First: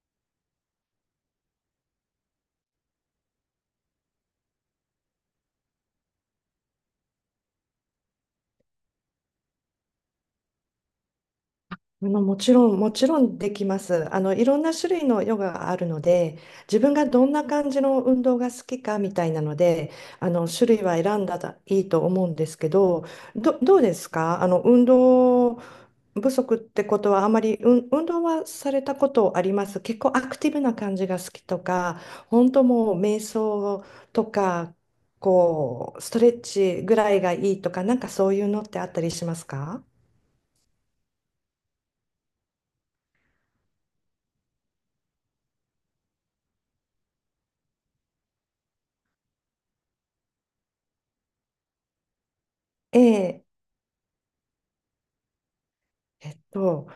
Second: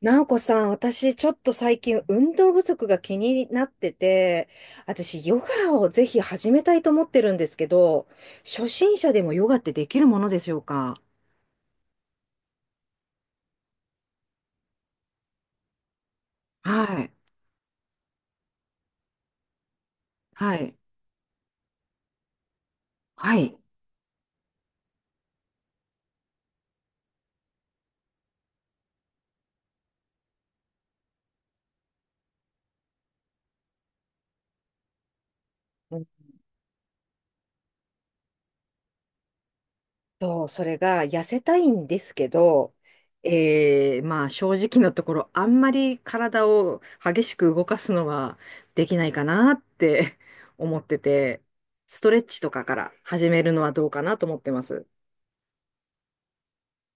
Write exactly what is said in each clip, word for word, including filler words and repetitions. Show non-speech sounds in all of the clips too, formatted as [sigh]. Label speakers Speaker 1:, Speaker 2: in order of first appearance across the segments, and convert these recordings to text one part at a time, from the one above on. Speaker 1: なおこさん、私ちょっと最近運動不足が気になってて、私ヨガをぜひ始めたいと思ってるんですけど、初心者でもヨガってできるものでしょうか？
Speaker 2: まあの、もちろん、もちろんできます。あの、いろんな種類のヨガがあるので、自分
Speaker 1: は
Speaker 2: が
Speaker 1: い。
Speaker 2: どんな感じの運動が好きかみたいなので、あの、
Speaker 1: はい。
Speaker 2: 種類は選んだらいいと思うんですけど、
Speaker 1: はい。
Speaker 2: ど、どうですか、あの、運動不足ってことはあまり、うん、運動はされたことあります？結構アクティブな感じが好きとか、本当もう瞑想とか、こ
Speaker 1: う
Speaker 2: う、
Speaker 1: ん。
Speaker 2: ストレッチぐらいがいいとか、なんかそういうのってあったりしますか？
Speaker 1: と、それが痩せたいんですけど、えー、まあ正直なところ、あんまり体を激しく動かすのはできないかなって [laughs] 思ってて、ストレッチとかから始め
Speaker 2: ええ
Speaker 1: るのはどうかなと思ってます。
Speaker 2: えっと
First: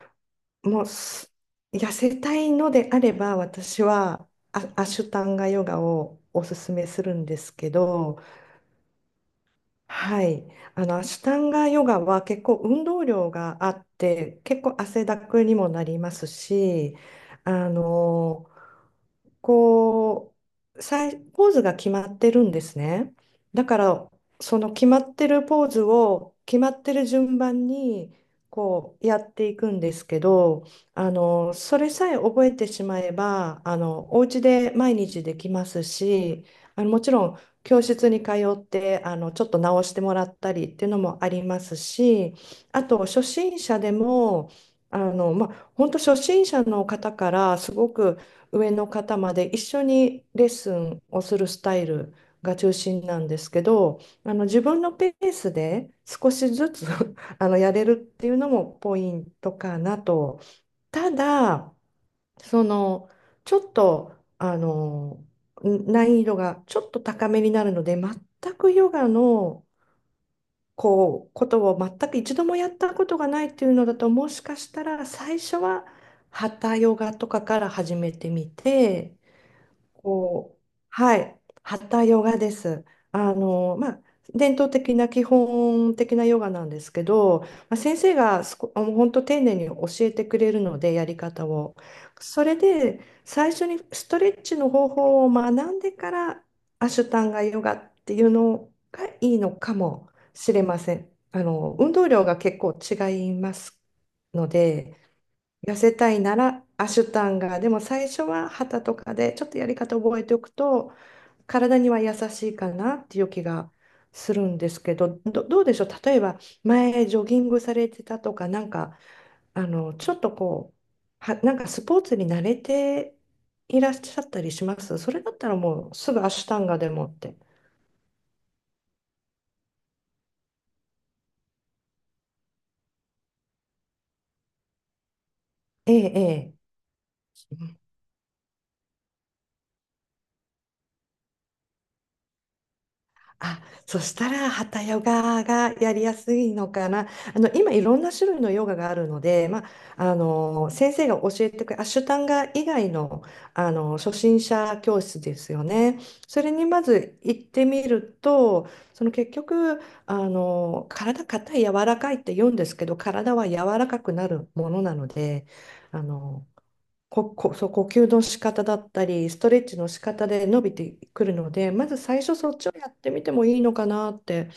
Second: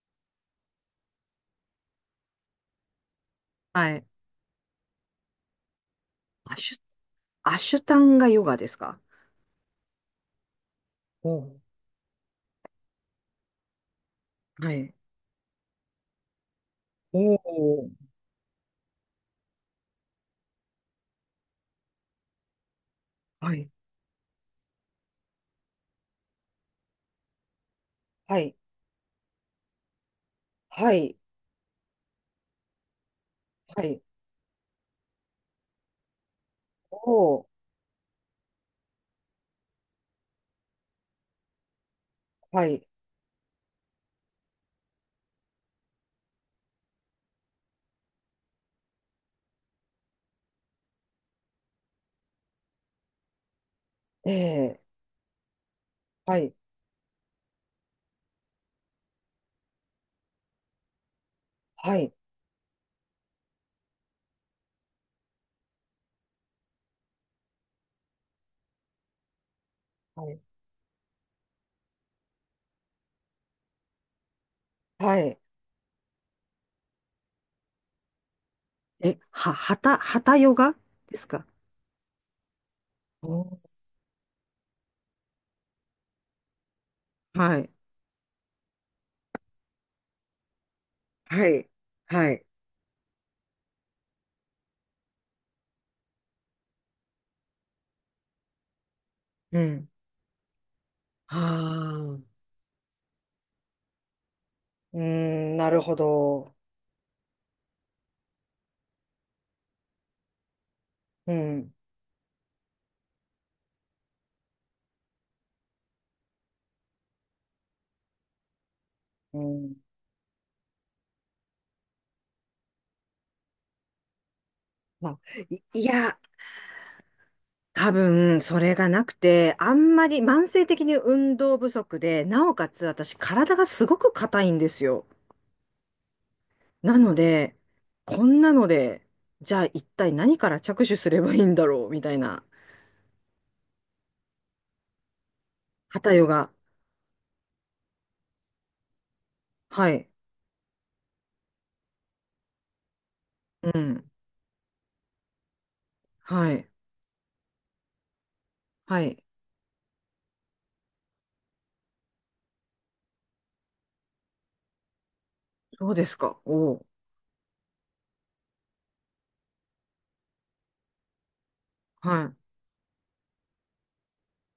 Speaker 2: もうす痩せたいのであれば、私
Speaker 1: はい。
Speaker 2: はア、アシュタンガヨガをおす
Speaker 1: あ
Speaker 2: す
Speaker 1: しゅ
Speaker 2: めするんです
Speaker 1: ア
Speaker 2: け
Speaker 1: シュタン
Speaker 2: ど、
Speaker 1: ガヨガですか？
Speaker 2: はい、あのアシュ
Speaker 1: お
Speaker 2: タン
Speaker 1: う。
Speaker 2: ガヨガは結構運動量があって、結
Speaker 1: は
Speaker 2: 構
Speaker 1: い。
Speaker 2: 汗だくにもなりますし、
Speaker 1: お
Speaker 2: あ
Speaker 1: お。
Speaker 2: の、こうさいポーズが決まってるんですね。
Speaker 1: は
Speaker 2: だ
Speaker 1: い、
Speaker 2: から、その決まってるポーズを決まってる順番に
Speaker 1: はい。
Speaker 2: こうやっていくんですけど、
Speaker 1: は
Speaker 2: あ
Speaker 1: い。
Speaker 2: のそれさえ覚えてしまえば、あ
Speaker 1: はい。
Speaker 2: のお家で毎日できますし、あのも
Speaker 1: お
Speaker 2: ちろん
Speaker 1: お。
Speaker 2: 教室に通って、あのちょっと直してもらったりっていうのもありますし、
Speaker 1: は
Speaker 2: あ
Speaker 1: い。
Speaker 2: と初心者でも、あの、まあ、本当初心者の方からすごく上の方まで一緒にレッスンをするスタイルが中心なんですけど、
Speaker 1: え
Speaker 2: あの自
Speaker 1: え。
Speaker 2: 分のペースで少
Speaker 1: は
Speaker 2: し
Speaker 1: い。
Speaker 2: ずつ [laughs] あのやれるっていうのもポイントかなと。ただ、
Speaker 1: はい。
Speaker 2: その、ちょっと、あの、ん難易度がちょっと高めになるので、全くヨガの
Speaker 1: はい。
Speaker 2: こうことを全く一度もやったことがないっていうのだと、もしかしたら
Speaker 1: はい。
Speaker 2: 最初はハタヨガとかから始めてみて、
Speaker 1: え、は、はた、はたヨ
Speaker 2: こう、
Speaker 1: ガで
Speaker 2: は
Speaker 1: す
Speaker 2: い、
Speaker 1: か？
Speaker 2: ハヨガです。
Speaker 1: お
Speaker 2: あ
Speaker 1: ー。
Speaker 2: の、まあ、伝統的な基本的なヨガなんですけど、ま
Speaker 1: はい。
Speaker 2: あ、先生がすこ、本当丁寧に教えてくれるので、やり
Speaker 1: は
Speaker 2: 方
Speaker 1: い。
Speaker 2: を。
Speaker 1: はい。
Speaker 2: それで、最初にストレッチの方法を学んでから、アシュタンガヨガっていうのがいいの
Speaker 1: う
Speaker 2: か
Speaker 1: ん。
Speaker 2: もしれません。
Speaker 1: は
Speaker 2: あの、運動量が
Speaker 1: あ。
Speaker 2: 結構違いますので、
Speaker 1: うーん、な
Speaker 2: 痩
Speaker 1: る
Speaker 2: せ
Speaker 1: ほ
Speaker 2: たいな
Speaker 1: ど。
Speaker 2: らアシュタンガ、でも最初は旗とかでちょっとやり方覚えておくと
Speaker 1: うん。
Speaker 2: 体には優しいかなっていう気がするんですけど、ど、どうでしょう、例えば前ジョギングされてたとか、なんか
Speaker 1: う
Speaker 2: あ
Speaker 1: ん。
Speaker 2: のちょっとこう、は、なんかスポーツに慣れていらっしゃったりします？
Speaker 1: ま
Speaker 2: そ
Speaker 1: あ、
Speaker 2: れだったら
Speaker 1: い、い
Speaker 2: もうす
Speaker 1: や、
Speaker 2: ぐアシュタンガでもって。
Speaker 1: 多分、それがなくて、あんまり慢性的に運動不足で、なおかつ私、体がすごく硬いんですよ。
Speaker 2: ええ、
Speaker 1: なので、
Speaker 2: ええ。
Speaker 1: こんなので、じゃあ一体何から着手すればいいんだろう、みたいな、
Speaker 2: あ、そしたら、ハヨガがやり
Speaker 1: 旗
Speaker 2: や
Speaker 1: ヨ
Speaker 2: す
Speaker 1: ガ。
Speaker 2: いのかな。あの、今、いろんな種類のヨガがあるので、ま
Speaker 1: はい。
Speaker 2: あ、あの、先生が教えてくれる、アシュタンガ以外の、あ
Speaker 1: う
Speaker 2: の、
Speaker 1: ん。
Speaker 2: 初心者教室ですよね。それ
Speaker 1: は
Speaker 2: に
Speaker 1: い。
Speaker 2: まず行ってみると、
Speaker 1: は
Speaker 2: その
Speaker 1: い。
Speaker 2: 結局、あの、体硬い、柔らかいって言うんですけど、体は柔らかくなるものなので、
Speaker 1: そう
Speaker 2: あ
Speaker 1: ですか。
Speaker 2: の、
Speaker 1: おう。
Speaker 2: こ、こ、そう、呼吸の仕方だったり、ストレッチの仕方で伸びてくるので、まず最
Speaker 1: は
Speaker 2: 初そっちをやってみてもいいのかなって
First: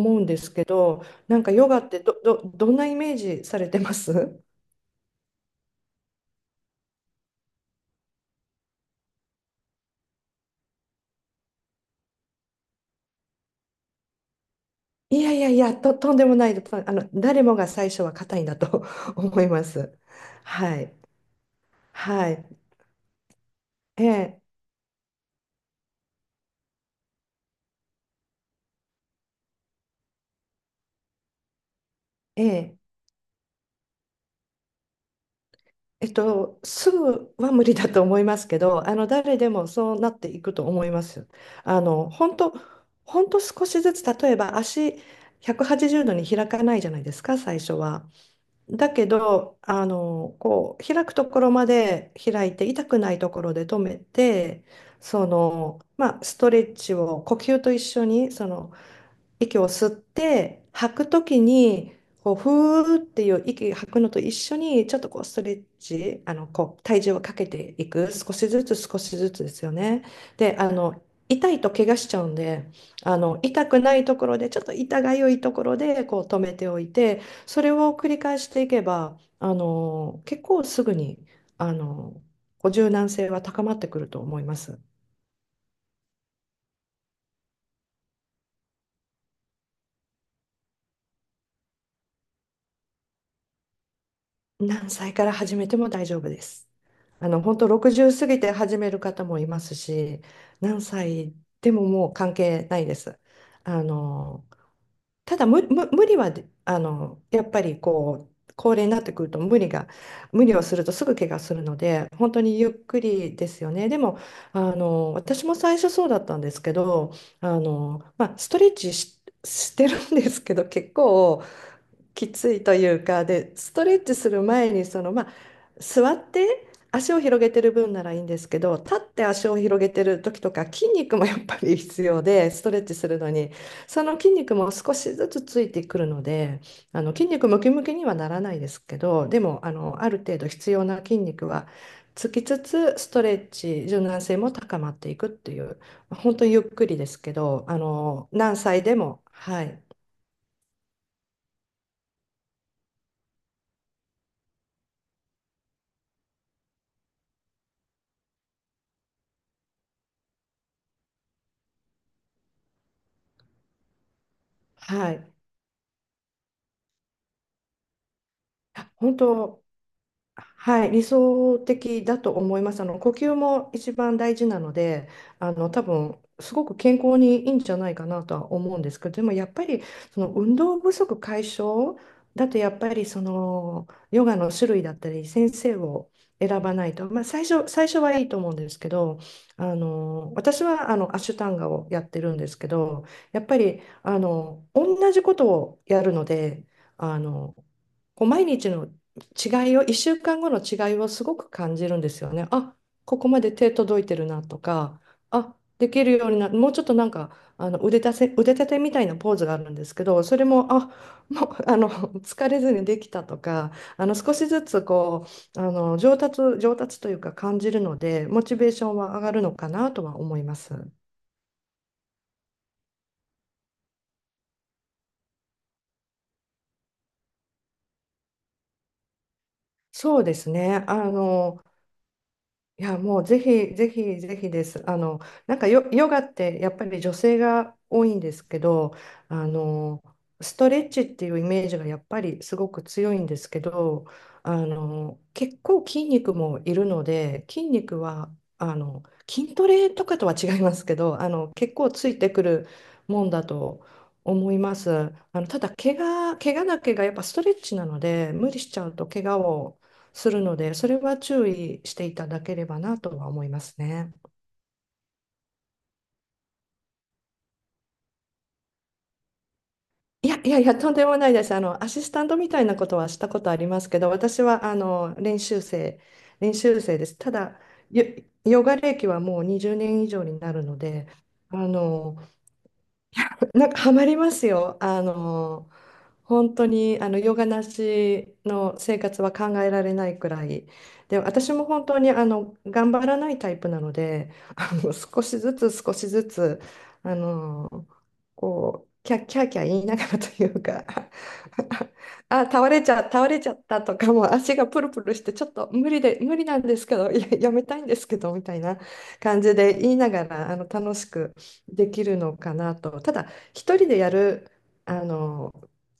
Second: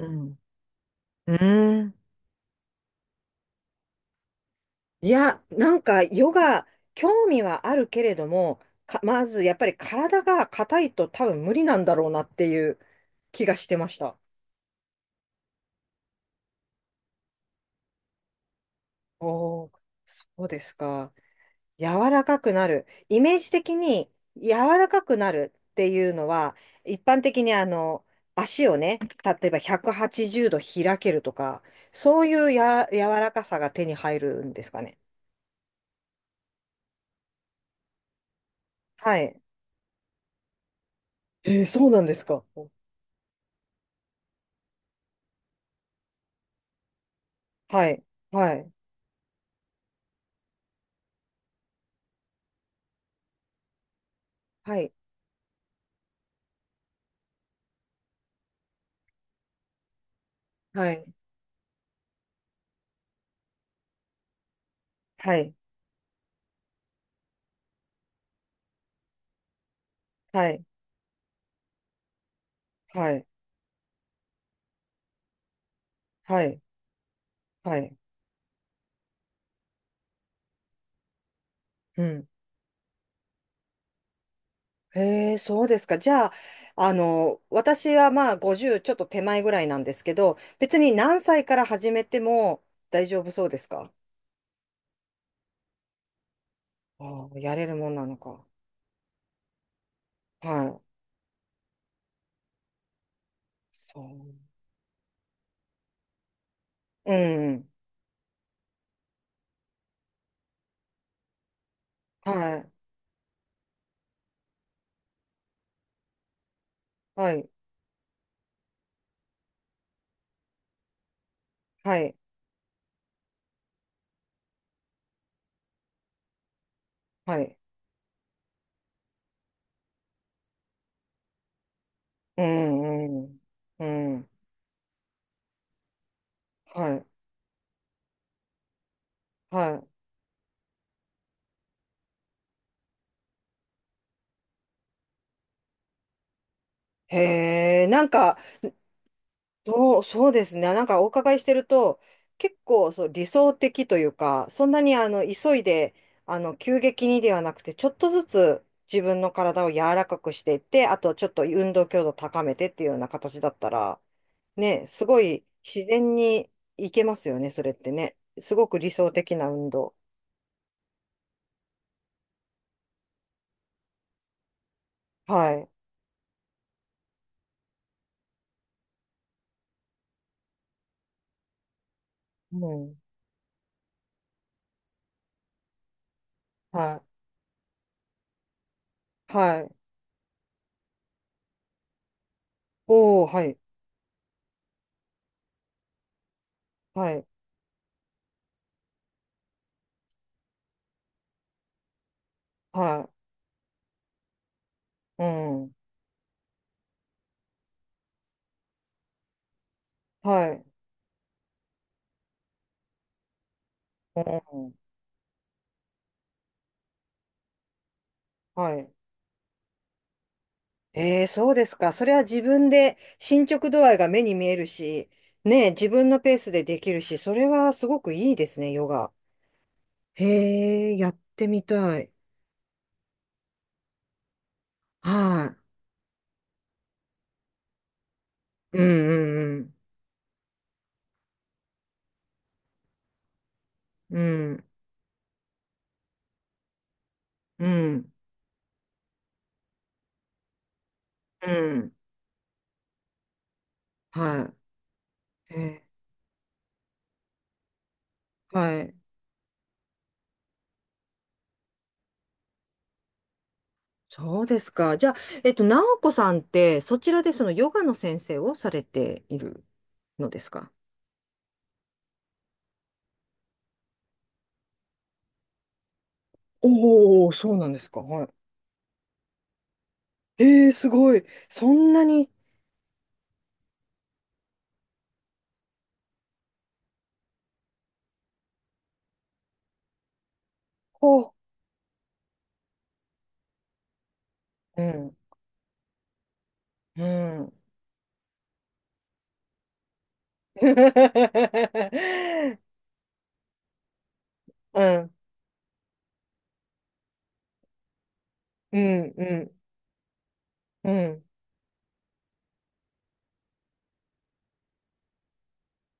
Speaker 1: い。う
Speaker 2: うんで
Speaker 1: ん。
Speaker 2: すけど、
Speaker 1: う
Speaker 2: なんかヨガ
Speaker 1: ー
Speaker 2: っ
Speaker 1: ん。
Speaker 2: てど、ど、どんなイメージされてます？ [laughs]
Speaker 1: いや、なんか、ヨガ、興味はあるけれども、か、まず、やっぱり体が硬いと多分無理なんだろうなっていう気がしてました。
Speaker 2: いやいやいや、と、とんでもないと、あの、誰もが最初は硬いんだと [laughs] 思い
Speaker 1: お
Speaker 2: ま
Speaker 1: お、
Speaker 2: す。
Speaker 1: そうです
Speaker 2: はい。
Speaker 1: か。柔ら
Speaker 2: は
Speaker 1: か
Speaker 2: い。
Speaker 1: くなる。イメージ的
Speaker 2: え
Speaker 1: に
Speaker 2: え、
Speaker 1: 柔らかくなるっていうのは、一般的にあの、足をね、例えばひゃくはちじゅうど開けるとか、そうい
Speaker 2: え
Speaker 1: う
Speaker 2: え。
Speaker 1: や、柔らかさが手に入るんですかね？
Speaker 2: えっと、すぐは無理だと思いますけど、[laughs] あの
Speaker 1: は
Speaker 2: 誰
Speaker 1: い。
Speaker 2: でもそうなっていくと思います。
Speaker 1: えー、
Speaker 2: あ
Speaker 1: そうなん
Speaker 2: の
Speaker 1: です
Speaker 2: 本
Speaker 1: か。
Speaker 2: 当、本当少しずつ、例えば足ひゃくはちじゅうどに開かないじゃないですか、最初
Speaker 1: はい。
Speaker 2: は。
Speaker 1: はい。
Speaker 2: だけど、あのこう開くところまで開いて、痛くないところで止めて、
Speaker 1: はい。
Speaker 2: その、まあ、ストレッチを呼吸と一緒にその息を吸って
Speaker 1: は
Speaker 2: 吐
Speaker 1: い。
Speaker 2: くときにこうふーっていう息吐くのと一緒にちょっとこうス
Speaker 1: は
Speaker 2: トレ
Speaker 1: い。
Speaker 2: ッチ、あのこう体重をかけていく、少しずつ少しずつですよね。
Speaker 1: は
Speaker 2: で、
Speaker 1: い。
Speaker 2: あの痛いと怪我しちゃうんで、
Speaker 1: は
Speaker 2: あ
Speaker 1: い。
Speaker 2: の痛くないところでちょっと痛がゆいところでこう止
Speaker 1: は
Speaker 2: め
Speaker 1: い。
Speaker 2: ておいて、それ
Speaker 1: は
Speaker 2: を
Speaker 1: い。
Speaker 2: 繰り返していけばあの結構すぐにあ
Speaker 1: う
Speaker 2: の
Speaker 1: ん。
Speaker 2: こう柔軟性は高まってくると思います。
Speaker 1: へえ、そうですか。じゃあ、あの、私はまあごじゅうちょっと手前ぐらいなんですけど、別に何歳から始めても大丈夫そうですか？
Speaker 2: 何歳から始めても大丈夫です。
Speaker 1: あ
Speaker 2: あ
Speaker 1: あ、
Speaker 2: の、
Speaker 1: や
Speaker 2: 本
Speaker 1: れ
Speaker 2: 当
Speaker 1: るもんなの
Speaker 2: ろくじゅう過ぎ
Speaker 1: か。
Speaker 2: て始める方もいますし、
Speaker 1: はい。
Speaker 2: 何歳でももう関係ないです。あの、
Speaker 1: そ
Speaker 2: ただ無、無、無理はで、あ
Speaker 1: う。う
Speaker 2: の、やっぱ
Speaker 1: ん。
Speaker 2: りこう、高齢になってくると無理が、無理をするとすぐ怪我するので、
Speaker 1: は
Speaker 2: 本当にゆ
Speaker 1: い。
Speaker 2: っくりですよね。でも、あの、私も最初そうだったんですけど、
Speaker 1: はい。
Speaker 2: あの、まあ、ストレッチし、してるんですけど、結構、
Speaker 1: はい。
Speaker 2: きついというか、でストレッチする前にそのまあ座って足を広
Speaker 1: は
Speaker 2: げ
Speaker 1: い。
Speaker 2: てる分ならいいんですけど、立って足を広げてる時とか筋肉もやっぱり必要
Speaker 1: う
Speaker 2: で、ストレッチする
Speaker 1: ん。う
Speaker 2: の
Speaker 1: ん。
Speaker 2: に
Speaker 1: う
Speaker 2: その
Speaker 1: ん。
Speaker 2: 筋肉も少しずつついてくるので、
Speaker 1: は
Speaker 2: あ
Speaker 1: い。
Speaker 2: の筋肉ムキムキにはならないですけど、でもあ
Speaker 1: は
Speaker 2: のある程度必要な筋肉はつきつつ、ストレッチ柔軟性も高まっていくっていう、本当にゆっくりで
Speaker 1: い。
Speaker 2: すけど、あ
Speaker 1: へえ、なん
Speaker 2: の
Speaker 1: か、
Speaker 2: 何歳でも、はい。
Speaker 1: そう、そうですね。なんかお伺いしてると、結構そう理想的というか、そんなにあの急いで、あの急激にではなくて、ちょっとずつ自分の体を柔らかくしていって、あとちょっと運動強度高めてっていうような形だったら、ね、す
Speaker 2: は
Speaker 1: ご
Speaker 2: い、
Speaker 1: い自然にいけますよね、それってね。すごく理想
Speaker 2: 本
Speaker 1: 的な
Speaker 2: 当、
Speaker 1: 運動。
Speaker 2: はい、理想的だと思います。あの呼吸も一番大事なので、あ
Speaker 1: はい。
Speaker 2: の多分すごく健康にいいんじゃないかなとは思うんですけど、でもやっぱりその運動不足解消だと
Speaker 1: う
Speaker 2: やっぱ
Speaker 1: ん。
Speaker 2: りそのヨガの種類だったり先生を選ばない
Speaker 1: は
Speaker 2: と、まあ、最初、最初はいいと思うんですけど、
Speaker 1: い。は
Speaker 2: あ
Speaker 1: い。
Speaker 2: の私はあのアシュタンガをやってるんですけど、
Speaker 1: おー、
Speaker 2: や
Speaker 1: は
Speaker 2: っぱ
Speaker 1: い。
Speaker 2: りあの同じことをやるので、
Speaker 1: は
Speaker 2: あ
Speaker 1: い。
Speaker 2: のこう毎日の違いを、いっしゅうかんごの違いをすごく感じるんですよね。あ、
Speaker 1: は
Speaker 2: ここまで手届いてるなとか、
Speaker 1: い。う
Speaker 2: あ、
Speaker 1: ん。
Speaker 2: できるようにな、もうちょっとなんか、あの腕立て、腕立てみたいなポーズがあるんですけど、それ
Speaker 1: はい。
Speaker 2: も、あ、もう、あの、[laughs] 疲れずにできたとか、あの、
Speaker 1: う
Speaker 2: 少しず
Speaker 1: ん。
Speaker 2: つこう、あの、上達、上達というか感じるので、モチベー
Speaker 1: は
Speaker 2: ショ
Speaker 1: い。
Speaker 2: ンは上がるのかなとは思います。
Speaker 1: ええ、そうですか。それは自分で進捗度合いが目に見えるし、ねえ、自分のペースでできるし、それはすごくいいですね、ヨガ。
Speaker 2: そ
Speaker 1: へ
Speaker 2: うですね。あ
Speaker 1: え、やってみ
Speaker 2: の、
Speaker 1: たい。
Speaker 2: いや、もうぜひぜひぜひです。あの、
Speaker 1: は
Speaker 2: なんかヨ、ヨガってやっぱり女性が多いんですけ
Speaker 1: い。う
Speaker 2: ど、あ
Speaker 1: んうん
Speaker 2: の、ストレッチっていうイメージがやっぱりすごく強いんですけど、
Speaker 1: う
Speaker 2: あ
Speaker 1: ん。
Speaker 2: の、結構筋肉もいるので、筋
Speaker 1: う
Speaker 2: 肉
Speaker 1: ん。
Speaker 2: は、あの、筋トレとかとは違いますけど、あ
Speaker 1: う
Speaker 2: の、結構
Speaker 1: ん。
Speaker 2: ついてくるもんだと思
Speaker 1: は
Speaker 2: います。あの、
Speaker 1: い。
Speaker 2: ただ、
Speaker 1: え
Speaker 2: 怪我、怪我だけがやっぱストレッチなので、無
Speaker 1: ー
Speaker 2: 理しち
Speaker 1: は
Speaker 2: ゃ
Speaker 1: い。
Speaker 2: うと怪我をするので、それは注意していただければなとは思いますね。
Speaker 1: そうですか。じゃあ、えっと、直子さんって、そちらでそのヨガの先生をされている
Speaker 2: い
Speaker 1: の
Speaker 2: や
Speaker 1: で
Speaker 2: い
Speaker 1: す
Speaker 2: やい
Speaker 1: か？
Speaker 2: や、とんでもないです。あの、アシスタントみたいなことはしたことありますけど、私はあの練習生、練習生です。
Speaker 1: お
Speaker 2: た
Speaker 1: おー、そう
Speaker 2: だ、
Speaker 1: なんですか。
Speaker 2: ヨ
Speaker 1: はい。
Speaker 2: ヨガ歴はもうにじゅうねん以上になる
Speaker 1: ええ、
Speaker 2: の
Speaker 1: す
Speaker 2: で、
Speaker 1: ごい。
Speaker 2: あ
Speaker 1: そんな
Speaker 2: の、
Speaker 1: に、
Speaker 2: なんかハマりますよ。あの、本当にあのヨガなしの生活は考えられないくらいで、
Speaker 1: こ
Speaker 2: 私も本当にあの頑張らないタイプなので、あ
Speaker 1: う。う
Speaker 2: の少
Speaker 1: ん
Speaker 2: しずつ少しずつ、
Speaker 1: う
Speaker 2: あ
Speaker 1: ん。
Speaker 2: のこうキャッキャーキャー言いながらというか
Speaker 1: [laughs]
Speaker 2: [laughs] あ倒れちゃ倒れちゃったとか、もう足が
Speaker 1: う
Speaker 2: プルプ
Speaker 1: ん。
Speaker 2: ルしてちょっと無理で無理なんですけど、いや、やめたいんですけどみたいな
Speaker 1: うん。う
Speaker 2: 感じ
Speaker 1: ん。
Speaker 2: で言いながら、あの
Speaker 1: う
Speaker 2: 楽し
Speaker 1: ん。
Speaker 2: くできるのかなと、ただ一人でやるあの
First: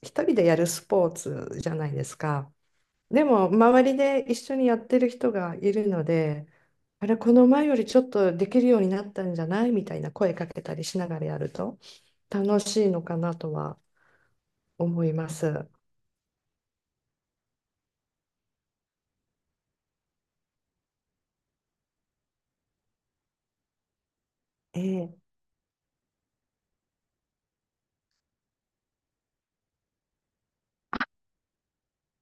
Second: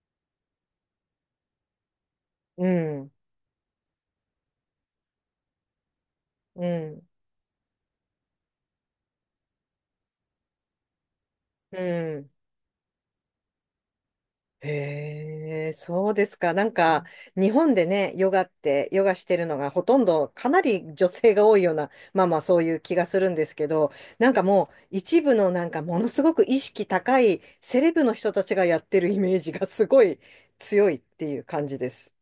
Speaker 2: 一人でやるスポーツじゃないですか。
Speaker 1: うん。
Speaker 2: でも、周りで一緒にやってる人がいるので、
Speaker 1: う
Speaker 2: あ
Speaker 1: ん
Speaker 2: れ、この前よりちょっとできるようになったんじゃないみたいな声かけたりしながらやると
Speaker 1: うん
Speaker 2: 楽しいのかなとは思いま
Speaker 1: へ
Speaker 2: す。
Speaker 1: え、そうですか。なんか、日本でね、ヨガって、ヨガしてるのがほとんど、かなり女性が多いような、まあまあそういう気がするんですけど、なんかもう、
Speaker 2: え
Speaker 1: 一
Speaker 2: え、
Speaker 1: 部のなんか、ものすごく意識高いセレブの人たちがやってるイメージがすごい強いっていう感じです。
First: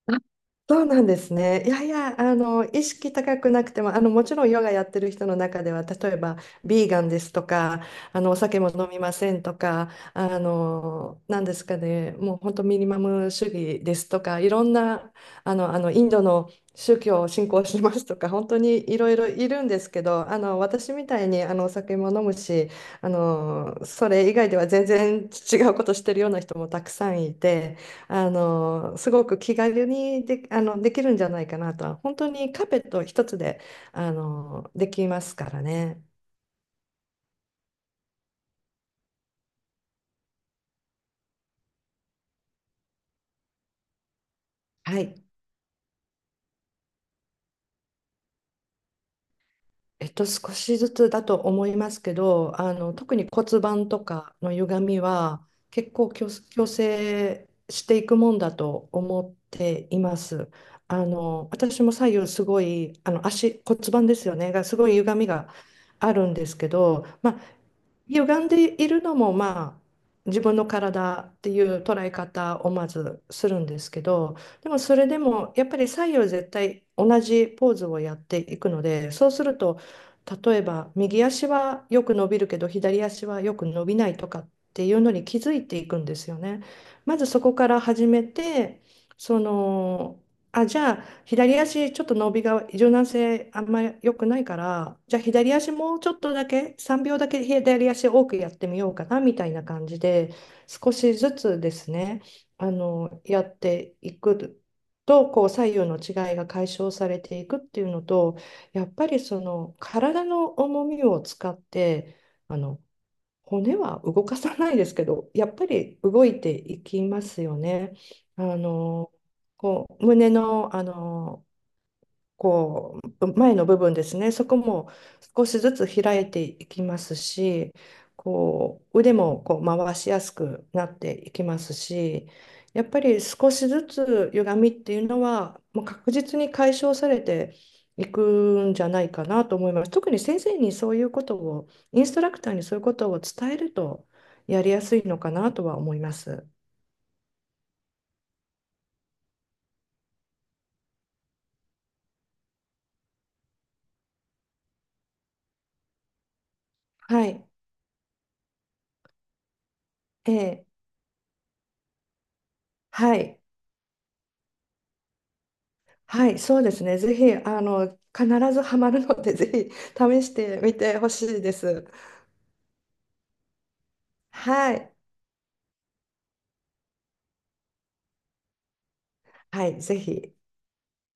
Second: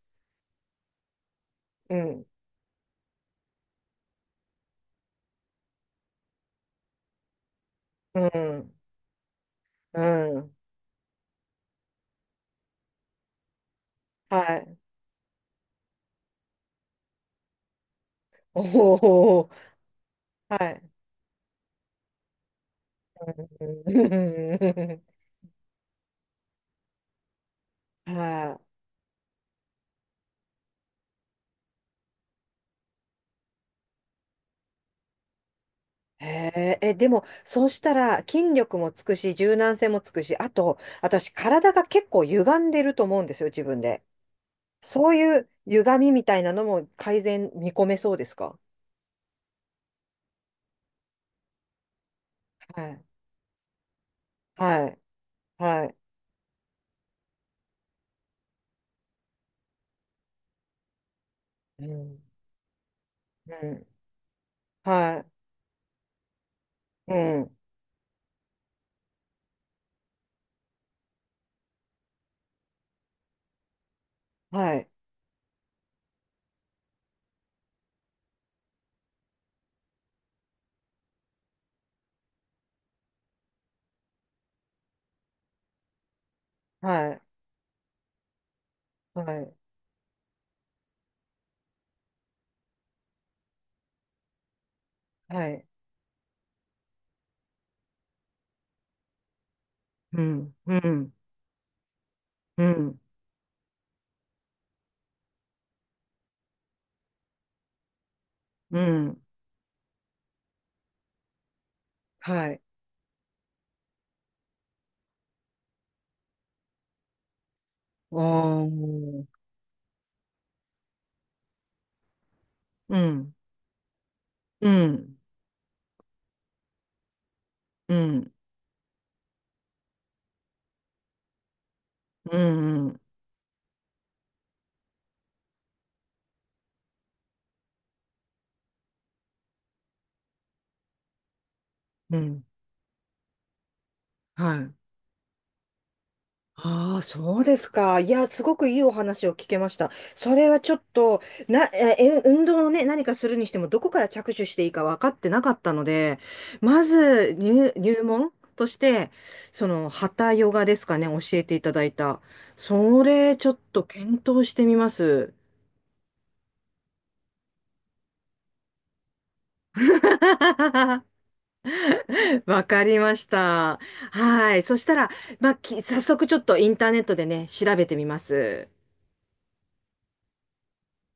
Speaker 2: そうなんですね。いやい
Speaker 1: う
Speaker 2: や、
Speaker 1: ん。
Speaker 2: あの、意識高くなくても、あの、もちろんヨガやってる人の中では、例えば、ビーガンですとか、
Speaker 1: う
Speaker 2: あの、お酒も
Speaker 1: ん。
Speaker 2: 飲みませんとか、
Speaker 1: う
Speaker 2: あ
Speaker 1: ん。
Speaker 2: の、なんですかね、もう本当ミニマム主義ですとか、い
Speaker 1: は
Speaker 2: ろん
Speaker 1: い。
Speaker 2: な、あの、あの、インドの宗教を信仰しますとか、本当
Speaker 1: お
Speaker 2: にいろいろい
Speaker 1: お。
Speaker 2: るんですけど、あ
Speaker 1: は
Speaker 2: の、
Speaker 1: い。
Speaker 2: 私みたいに、あの、お酒も飲むし、あの、それ以外では全
Speaker 1: うん
Speaker 2: 然違うことしてるような人もたくさんいて、
Speaker 1: [laughs]
Speaker 2: あ
Speaker 1: は
Speaker 2: のすごく気軽にで、あのできるんじゃないかなとは、本当にカーペット一つであのできますからね。
Speaker 1: い。へえ、え、でも、そうしたら筋力もつくし、柔軟性もつくし、あと、私、体が結構歪んでると思うんですよ、自分で。
Speaker 2: は
Speaker 1: そう
Speaker 2: い、
Speaker 1: いう歪みみたいなのも改善見込めそうですか？
Speaker 2: えっと、少しずつだと思いますけど、あ
Speaker 1: は
Speaker 2: の
Speaker 1: い。
Speaker 2: 特に骨盤とかの歪
Speaker 1: はい。
Speaker 2: みは
Speaker 1: は
Speaker 2: 結
Speaker 1: い。
Speaker 2: 構矯矯正していくもんだと思っています。あの私
Speaker 1: う
Speaker 2: も左
Speaker 1: ん。
Speaker 2: 右すごい、あの足
Speaker 1: う
Speaker 2: 骨
Speaker 1: ん。
Speaker 2: 盤ですよね、がすごい歪
Speaker 1: は
Speaker 2: みがあるんですけど、
Speaker 1: い。う
Speaker 2: ま
Speaker 1: ん。
Speaker 2: 歪んでいるのもまあ自分の体っていう捉え方をまずするんですけど、で
Speaker 1: は
Speaker 2: も
Speaker 1: い。
Speaker 2: それでもやっぱり左右絶対同じポーズをやっていくので、そうすると、例えば右足はよく伸びるけど左足はよく伸びないとかっていうのに気づいていくんですよね。
Speaker 1: は
Speaker 2: ま
Speaker 1: い。
Speaker 2: ずそこから始めて、そ
Speaker 1: はい。
Speaker 2: の、あ、じゃあ左足ちょっと伸びが柔軟性あんまり良くないから、じゃあ
Speaker 1: は
Speaker 2: 左
Speaker 1: い。
Speaker 2: 足もうちょっとだけさんびょうだけ左足多くやってみようかなみたいな感じ
Speaker 1: う
Speaker 2: で、
Speaker 1: ん。う
Speaker 2: 少
Speaker 1: ん。
Speaker 2: しずつですね、
Speaker 1: う
Speaker 2: あ
Speaker 1: ん。
Speaker 2: のやっていくとこう左右の違いが解消されていくっていうのと、
Speaker 1: う
Speaker 2: やっぱり
Speaker 1: ん。
Speaker 2: その体の重みを使って、
Speaker 1: は
Speaker 2: あ
Speaker 1: い。
Speaker 2: の骨は動かさないですけどやっぱり動いていきますよね。あ
Speaker 1: お
Speaker 2: の
Speaker 1: ー。
Speaker 2: こう胸の、あの
Speaker 1: う
Speaker 2: こう
Speaker 1: ん。
Speaker 2: 前の部分ですね、そこ
Speaker 1: う
Speaker 2: も
Speaker 1: ん。
Speaker 2: 少しずつ開いていきますし、
Speaker 1: うん。
Speaker 2: こう腕もこう回しやすくなっていきますし、
Speaker 1: う
Speaker 2: や
Speaker 1: ん
Speaker 2: っ
Speaker 1: うん。
Speaker 2: ぱり少しずつ歪みっていうのは、もう確実に解消されていくんじゃないかなと思います。特に先生にそういうことを、インス
Speaker 1: う
Speaker 2: トラク
Speaker 1: ん
Speaker 2: ターにそういうことを伝えると
Speaker 1: は
Speaker 2: やり
Speaker 1: い。
Speaker 2: やすいのかなとは思います。
Speaker 1: ああ、そうですか。いや、すごくいいお話を聞けました。それはちょっと、な、え、え運動をね、何かするにしても、どこから着手していいか分かってなかったので、ま
Speaker 2: は
Speaker 1: ず
Speaker 2: い。
Speaker 1: 入、入門として、その、ハタヨガ
Speaker 2: ええ、
Speaker 1: ですかね、教えていただいた。そ
Speaker 2: は
Speaker 1: れ、
Speaker 2: い。
Speaker 1: ちょっと検討してみます。
Speaker 2: はい、そうですね。ぜひ、あの、必ずハマるので、ぜひ試してみて
Speaker 1: [laughs]
Speaker 2: ほしいです。
Speaker 1: わかりました。はい。
Speaker 2: は
Speaker 1: そし
Speaker 2: い。
Speaker 1: たら、まあ、き早速ちょっとインターネットでね、調べてみます。
Speaker 2: はい、ぜひ。